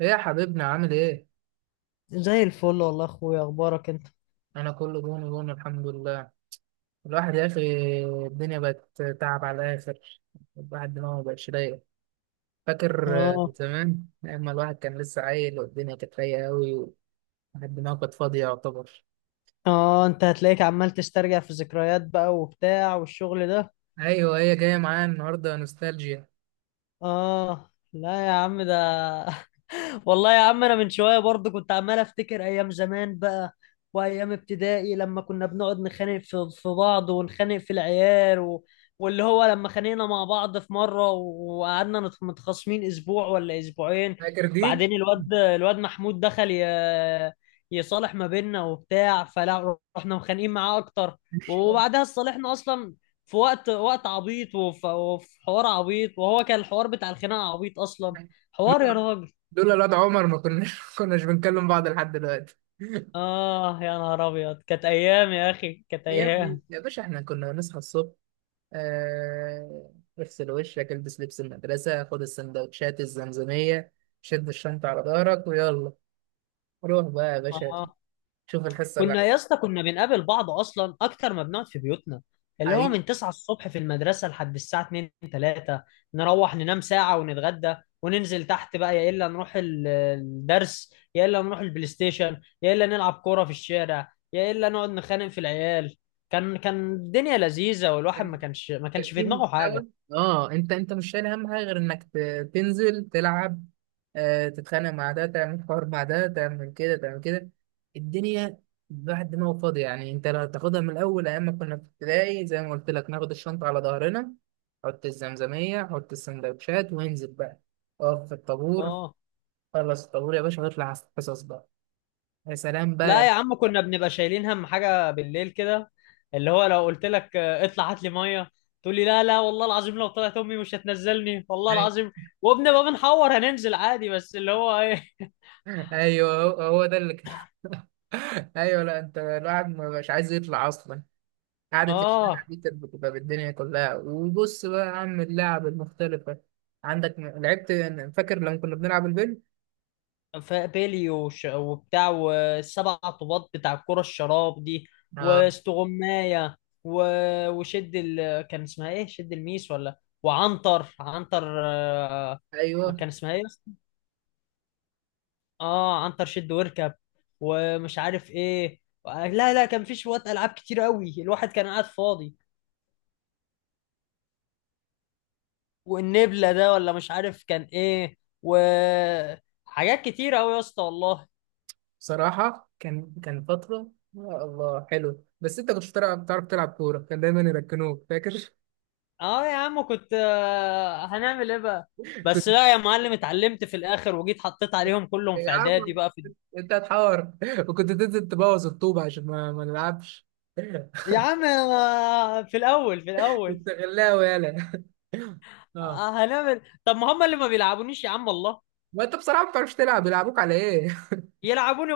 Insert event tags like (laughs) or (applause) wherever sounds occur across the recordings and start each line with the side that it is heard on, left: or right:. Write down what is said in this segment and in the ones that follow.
right: ايه يا حبيبنا، عامل ايه؟
left: زي الفل والله يا اخويا، اخبارك انت؟
right: انا كله جون جون، الحمد لله. الواحد يا اخي، الدنيا بقت تعب على الاخر. الواحد دماغه مبقتش رايق. فاكر
left: اه.
right: زمان اما الواحد كان لسه عيل والدنيا كانت رايقه قوي. والواحد دماغه كانت فاضيه يعتبر.
left: اه، انت هتلاقيك عمال تسترجع في ذكريات بقى وبتاع والشغل ده.
right: ايوه، هي جايه معايا النهارده نوستالجيا.
left: اه لا يا عم ده. والله يا عم انا من شويه برضه كنت عمال افتكر ايام زمان بقى، وايام ابتدائي لما كنا بنقعد نخانق في بعض ونخانق في العيال واللي هو لما خانقنا مع بعض في مره وقعدنا متخاصمين اسبوع ولا اسبوعين.
right: فاكر دي.
left: بعدين الواد محمود دخل يصالح ما بيننا وبتاع، فلا رحنا مخانقين معاه اكتر وبعدها صالحنا اصلا. في وقت عبيط وفي حوار عبيط، وهو كان الحوار بتاع الخناقه عبيط اصلا. حوار يا
right: لولا
left: راجل.
right: لولا الواد عمر ما كناش (laughs) ما كناش بنكلم بعض لحد دلوقتي. (laughs)
left: آه يا نهار أبيض، كانت أيام يا أخي كانت
right: يا ابني
left: أيام.
right: يا باشا، احنا كنا بنصحى الصبح، آه، اغسل وشك، البس لبس المدرسة، خد السندوتشات، الزمزمية، شد الشنطة على ظهرك، ويلا روح بقى يا باشا.
left: آه.
right: شوف الحصة اللي
left: كنا يا اسطى كنا بنقابل بعض أصلا أكتر ما بنقعد في بيوتنا، اللي هو
right: حقيقي
left: من 9 الصبح في المدرسة لحد الساعة 2 3، نروح ننام ساعة ونتغدى وننزل تحت بقى، يا إلا نروح الدرس يا إلا نروح البلاي ستيشن يا إلا نلعب كورة في الشارع يا إلا نقعد نخانق في العيال. كان الدنيا لذيذة، والواحد ما
right: كان
left: كانش ما كانش في
right: في
left: دماغه حاجة.
right: محتوى. اه، انت مش شايل اهم حاجه غير انك تنزل تلعب. آه، تتخانق مع ده، تعمل حوار مع ده، تعمل كده تعمل كده. الدنيا بعد ما هو فاضي يعني. انت لو تاخدها من الاول، ايام ما كنا في ابتدائي زي ما قلت لك، ناخد الشنطه على ظهرنا، حط الزمزميه، حط السندوتشات، وانزل بقى. اقف في الطابور.
left: آه.
right: خلص الطابور يا باشا، واطلع على الحصص بقى. يا سلام
left: لا يا
right: بقى.
left: عم كنا بنبقى شايلين هم حاجة بالليل كده، اللي هو لو قلت لك اطلع هات لي مية، تقول لي لا لا والله العظيم لو طلعت امي مش هتنزلني والله
right: أي-
left: العظيم. وبنبقى بنحور هننزل عادي، بس اللي هو ايه.
right: ايوه، هو ده اللي كان. (laughs) ايوه، لا، انت الواحد ما مش عايز يطلع اصلا.
left: (laughs)
right: قعدة الشارع
left: اه.
right: دي كانت بتبقى بالدنيا كلها. وبص بقى يا عم، اللعب المختلفة عندك لعبت. فاكر لما كنا بنلعب البنج؟
left: فبيلي وش وبتاع، والسبع طوبات بتاع الكرة الشراب دي،
right: اه،
left: واستغماية و... وشد كان اسمها ايه؟ شد الميس، ولا وعنتر عنتر،
right: ايوه.
left: كان اسمها ايه؟ اه، عنتر شد واركب، ومش عارف ايه. لا لا، كان في شوية العاب كتير قوي، الواحد كان قاعد فاضي. والنبلة ده ولا مش عارف كان ايه، وحاجات كتير قوي يا اسطى والله.
right: بصراحة كان فترة، يا الله حلو. بس انت كنتش بتلعب، بتعرف تلعب كورة، كان دايما يركنوك. فاكر؟
left: اه يا عم كنت، هنعمل ايه بقى.
right: (laughs)
left: بس
right: كنت
left: لا يا معلم، اتعلمت في الاخر وجيت حطيت عليهم كلهم في
right: يا
left: اعدادي
right: عم،
left: بقى في.
right: انت هتحور. وكنت تنزل تبوظ الطوبة عشان ما نلعبش. (laughs)
left: يا عم أنا في الاول في الاول،
right: كنت غلاوي يالا. (laughs) اه،
left: هنعمل إيه؟ طب ما هم اللي ما بيلعبونيش يا عم والله.
right: ما انت بصراحة ما بتعرفش تلعب، بيلعبوك على ايه؟
left: يلعبوني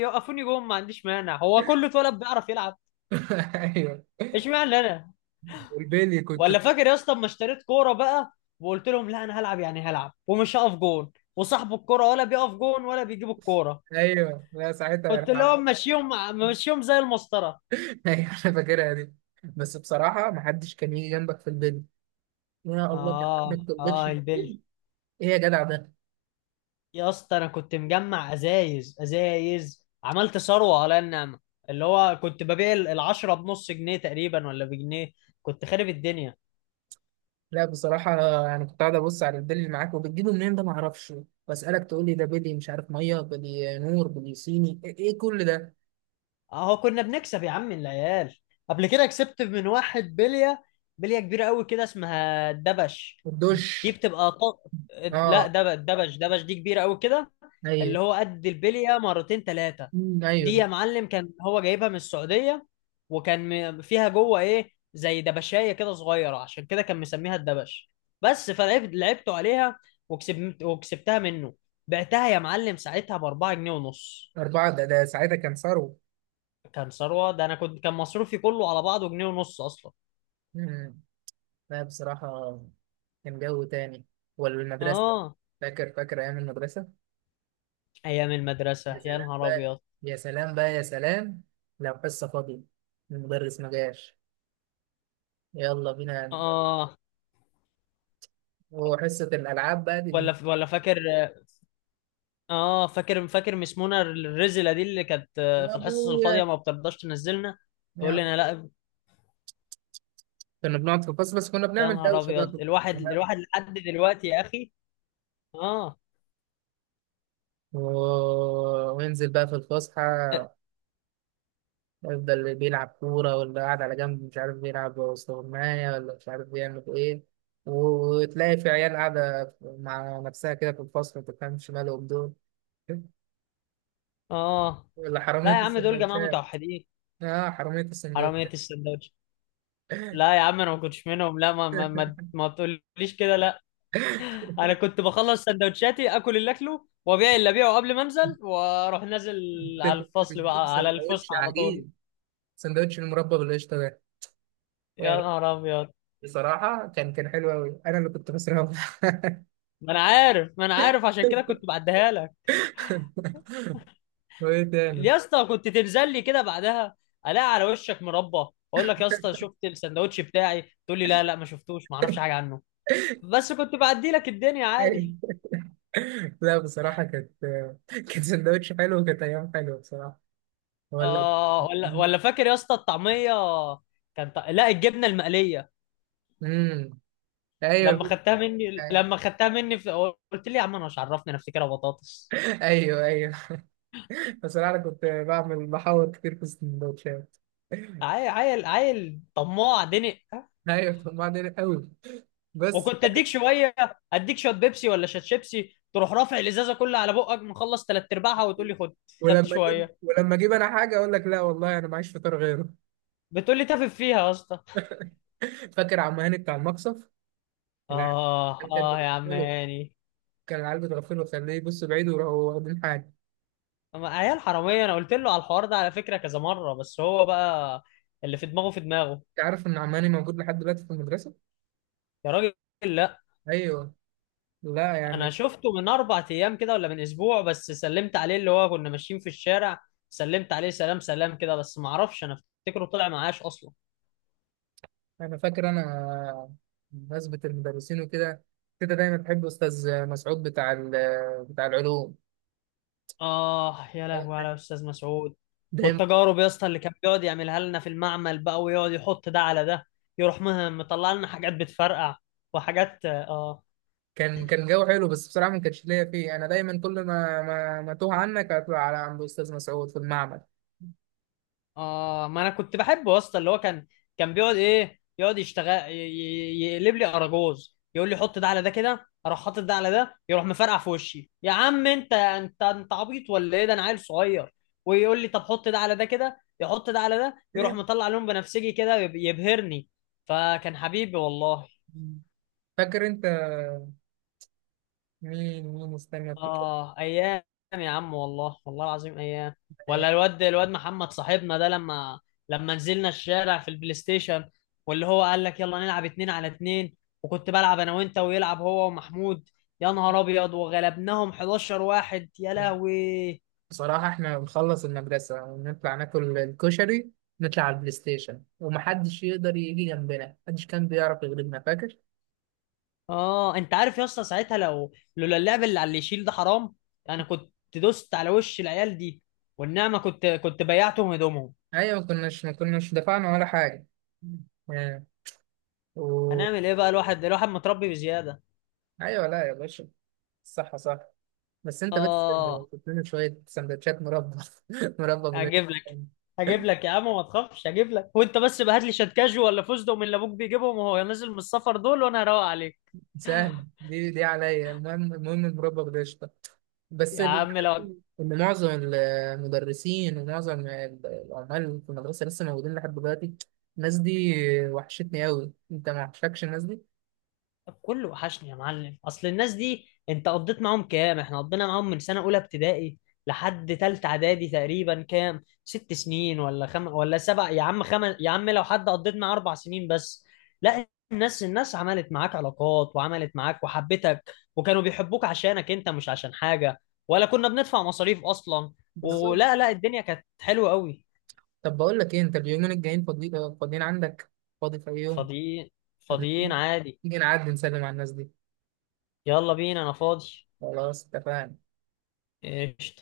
left: يوقفوني جوه، ما عنديش مانع، هو كله اتولد بيعرف يلعب؟
right: (laughs) ايوه.
left: اشمعنى انا.
right: والبيلي كنت.
left: ولا فاكر يا اسطى اما اشتريت كوره بقى، وقلت لهم لا انا هلعب يعني هلعب ومش هقف جون، وصاحب الكوره ولا بيقف جون ولا بيجيب الكوره؟
right: ايوه، لا، ساعتها
left: قلت
right: يرحم.
left: لهم ماشيهم، ماشيهم زي المسطره.
right: (laughs) ايوه، انا فاكرها دي. بس بصراحه، ما حدش كان يجي جنبك في البيل. يا الله، كان
left: اه.
right: حدك تقبلش
left: اه البل.
right: البيل. ايه يا جدع ده؟
left: يا اسطى انا كنت مجمع ازايز عملت ثروه على النعمه، اللي هو كنت ببيع العشرة بنص جنيه تقريبا ولا بجنيه، كنت خارب الدنيا.
right: لا بصراحه، يعني كنت قاعد ابص على البيل اللي معاك وبتجيبه منين ده، ما اعرفش. واسالك تقول لي ده بيلي، مش عارف ميه، بيلي نور، بيلي صيني، ايه إيه كل ده؟
left: اهو كنا بنكسب يا عم العيال. قبل كده كسبت من واحد بليه، بليه كبيره قوي كده اسمها الدبش. دي
right: والدش.
left: بتبقى لا،
right: اه،
left: دبش دي كبيره قوي كده، اللي
right: ايوه.
left: هو قد البليه مرتين ثلاثه.
right: أمم،
left: دي يا
right: ايوه.
left: معلم كان هو جايبها من السعوديه، وكان فيها جوه ايه زي دبشايه كده صغيره، عشان كده كان مسميها الدبش. بس فلعبت لعبته عليها، وكسبت وكسبتها منه. بعتها يا معلم ساعتها ب 4 جنيه ونص.
right: اربعه ده ساعتها كان ثروه.
left: كان ثروه ده، انا كنت كان مصروفي كله على بعضه جنيه ونص اصلا.
right: أمم. لا بصراحه، كان جو تاني. والمدرسه،
left: اه.
right: فاكر ايام المدرسه.
left: ايام
right: يا
left: المدرسه يا
right: سلام
left: نهار
right: بقى،
left: ابيض.
right: يا سلام بقى، يا سلام. لو حصة فاضية، المدرس ما جاش، يلا بينا.
left: اه.
right: وحصة الألعاب بقى دي اللي...
left: ولا ولا فاكر. اه، فاكر فاكر مس منى الرزله دي اللي كانت،
right: يا
left: في الحصص الفاضيه
right: أبويا.
left: ما بترضاش تنزلنا، تقول
right: يا.
left: لنا لا.
right: كنا بنقعد في الفصل، بس كنا
left: يا
right: بنعمل
left: نهار
right: دوشة بقى.
left: ابيض، الواحد
right: كلنا.
left: الواحد لحد دلوقتي يا اخي. اه.
right: و... وينزل بقى في الفسحة. يفضل اللي بيلعب كورة، واللي قاعد على جنب مش عارف بيلعب استغماية، ولا مش عارف بيعمل إيه. وتلاقي في عيال قاعدة مع نفسها كده في الفصل، ما تفهمش مالهم دول.
left: اه
right: ولا حرامية
left: لا يا عم، دول جماعه
right: السندوتشات.
left: متوحدين.
right: اه، حرامية السندوتش.
left: حراميه السندوتش. لا يا
right: (laughs)
left: عم انا ما كنتش منهم، لا ما تقوليش كده لا. انا كنت بخلص سندوتشاتي، اكل اللي اكله وابيع اللي ابيعه قبل ما انزل، واروح نازل
right: انت
left: على
right: كنت
left: الفصل
right: بتجيب
left: بقى، على
right: سندوتش
left: الفسحه على طول.
right: عجيب، سندوتش المربى بالقشطة ده.
left: يا
right: يعني
left: نهار ابيض.
right: بصراحة كان حلو أوي، أنا اللي كنت خسران. (laughs)
left: ما انا عارف، ما انا عارف عشان كده كنت بعديها لك.
right: وإيه تاني؟
left: يا اسطى كنت تنزل لي كده بعدها الاقي على وشك مربى. اقول لك يا اسطى، شفت السندوتش بتاعي؟ تقول لي لا لا ما شفتوش ما اعرفش حاجه عنه. بس كنت بعدي لك الدنيا عادي.
right: (laughs) لا بصراحة كانت، كان سندوتش حلو، وكانت أيام حلوة بصراحة. ولا.
left: اه، ولا ولا فاكر يا اسطى الطعميه؟ كان لا الجبنه المقليه،
right: امم،
left: لما
right: أيوه
left: خدتها مني، قلت لي يا عم انا مش عرفني، انا افتكرها بطاطس.
right: أيوه أيوه. (laughs) بصراحة أنا كنت بعمل، بحاول كتير في السندوتشات.
left: عيل عيل عيل طماع دنق.
right: أيوه، كنت بعمل قوي بس.
left: وكنت اديك شويه، اديك شويه بيبسي ولا شات شيبسي، تروح رافع الازازه كلها على بقك، مخلص ثلاث ارباعها وتقول لي خد. خدت
right: ولما اجيب
left: شويه،
right: ولما اجيب انا حاجه اقول لك لا والله انا معيش فطار غيره.
left: بتقولي تافه فيها يا اسطى.
right: (laughs) فاكر عم هاني بتاع المقصف؟ العيال
left: اه.
right: كانت
left: اه يا عم
right: بتغفله.
left: هاني.
right: كان العيال بتغفله، خليه يبص بعيد، وراحوا واخدين حاجه.
left: أما عيال حراميه، انا قلت له على الحوار ده على فكره كذا مره، بس هو بقى اللي في دماغه في دماغه.
right: انت عارف ان عم هاني موجود لحد دلوقتي في المدرسه؟
left: يا راجل لا.
right: ايوه. لا
left: انا
right: يعني،
left: شفته من 4 ايام كده ولا من اسبوع، بس سلمت عليه، اللي هو كنا ماشيين في الشارع، سلمت عليه سلام سلام كده، بس ما اعرفش انا، افتكره طلع معاش اصلا.
right: انا فاكر انا، بمناسبه المدرسين وكده، كده دايما بحب استاذ مسعود بتاع بتاع العلوم.
left: اه يا لهوي على استاذ مسعود.
right: دايما
left: والتجارب يا اسطى اللي كان بيقعد يعملها لنا في المعمل بقى، ويقعد يحط ده على ده، يروح مطلع لنا حاجات بتفرقع، وحاجات اه.
right: كان جو حلو، بس بصراحه ما كانش ليا فيه، انا دايما كل ما ما, ما توه عنك هطلع على عند استاذ مسعود في المعمل.
left: اه، ما انا كنت بحبه يا اسطى، اللي هو كان بيقعد ايه، يقعد يشتغل يقلب لي اراجوز، يقول لي حط ده على ده كده، اروح حاطط ده على ده، يروح مفرقع في وشي. يا عم انت، انت عبيط ولا ايه ده، انا عيل صغير. ويقول لي طب حط ده على ده كده، يحط ده على ده يروح مطلع لون بنفسجي كده، يبهرني. فكان حبيبي والله.
right: (laughs) فاكر انت، مين استنى افتكر.
left: اه ايام. يا عم والله، والله العظيم ايام.
right: الأيام
left: ولا الواد محمد صاحبنا ده، لما نزلنا الشارع في البلاي ستيشن، واللي هو قال لك يلا نلعب اتنين على اتنين، وكنت بلعب انا وانت ويلعب هو ومحمود. يا نهار ابيض وغلبناهم 11 واحد يا
right: دي.
left: لهوي.
right: بصراحة احنا بنخلص المدرسة ونطلع ناكل الكشري، نطلع على البلاي ستيشن، ومحدش يقدر يجي جنبنا، محدش كان بيعرف يغلبنا. فاكر؟
left: اه انت عارف يا اسطى ساعتها، لو لولا اللعب اللي على اللي يشيل ده حرام، انا كنت دوست على وش العيال دي والنعمه، كنت بيعتهم هدومهم.
right: ايوه، ما كناش دفعنا ولا حاجة. آه. و...
left: هنعمل ايه بقى، الواحد الواحد متربي بزياده.
right: ايوه، لا يا باشا، صح صح. بس انت بس،
left: اه.
right: كنت لنا شوية سندوتشات مربى. (laughs) مربى
left: هجيب لك
right: بجد.
left: هجيب لك يا عم ما تخافش، هجيب لك وانت بس بقى هات لي شات كاجو ولا فوزدو من اللي ابوك بيجيبهم وهو نازل من السفر دول، وانا هروق عليك.
right: سهل، دي عليا، المهم المربى بالقشطة. بس
left: يا عم لو.
right: إن معظم المدرسين ومعظم العمال في المدرسة لسه موجودين لحد دلوقتي. الناس دي وحشتني أوي. أنت ما وحشكش الناس دي؟
left: كله وحشني يا معلم، اصل الناس دي انت قضيت معاهم كام، احنا قضينا معاهم من سنه اولى ابتدائي لحد تالتة اعدادي تقريبا، كام 6 سنين ولا ولا سبع؟ يا عم يا عم لو حد قضيت معاه 4 سنين بس. لا الناس عملت معاك علاقات، وعملت معاك وحبتك، وكانوا بيحبوك عشانك انت مش عشان حاجه، ولا كنا بندفع مصاريف اصلا.
right: بالظبط.
left: ولا لا الدنيا كانت حلوه قوي.
right: طب بقول لك إيه، أنت اليومين الجايين فاضيين عندك؟ فاضي في أي يوم؟
left: فاضيين.
right: طب
left: فاضيين عادي.
right: نيجي نعدي نسلم على الناس دي.
left: يلا بينا انا فاضي.
right: خلاص اتفقنا.
left: ايش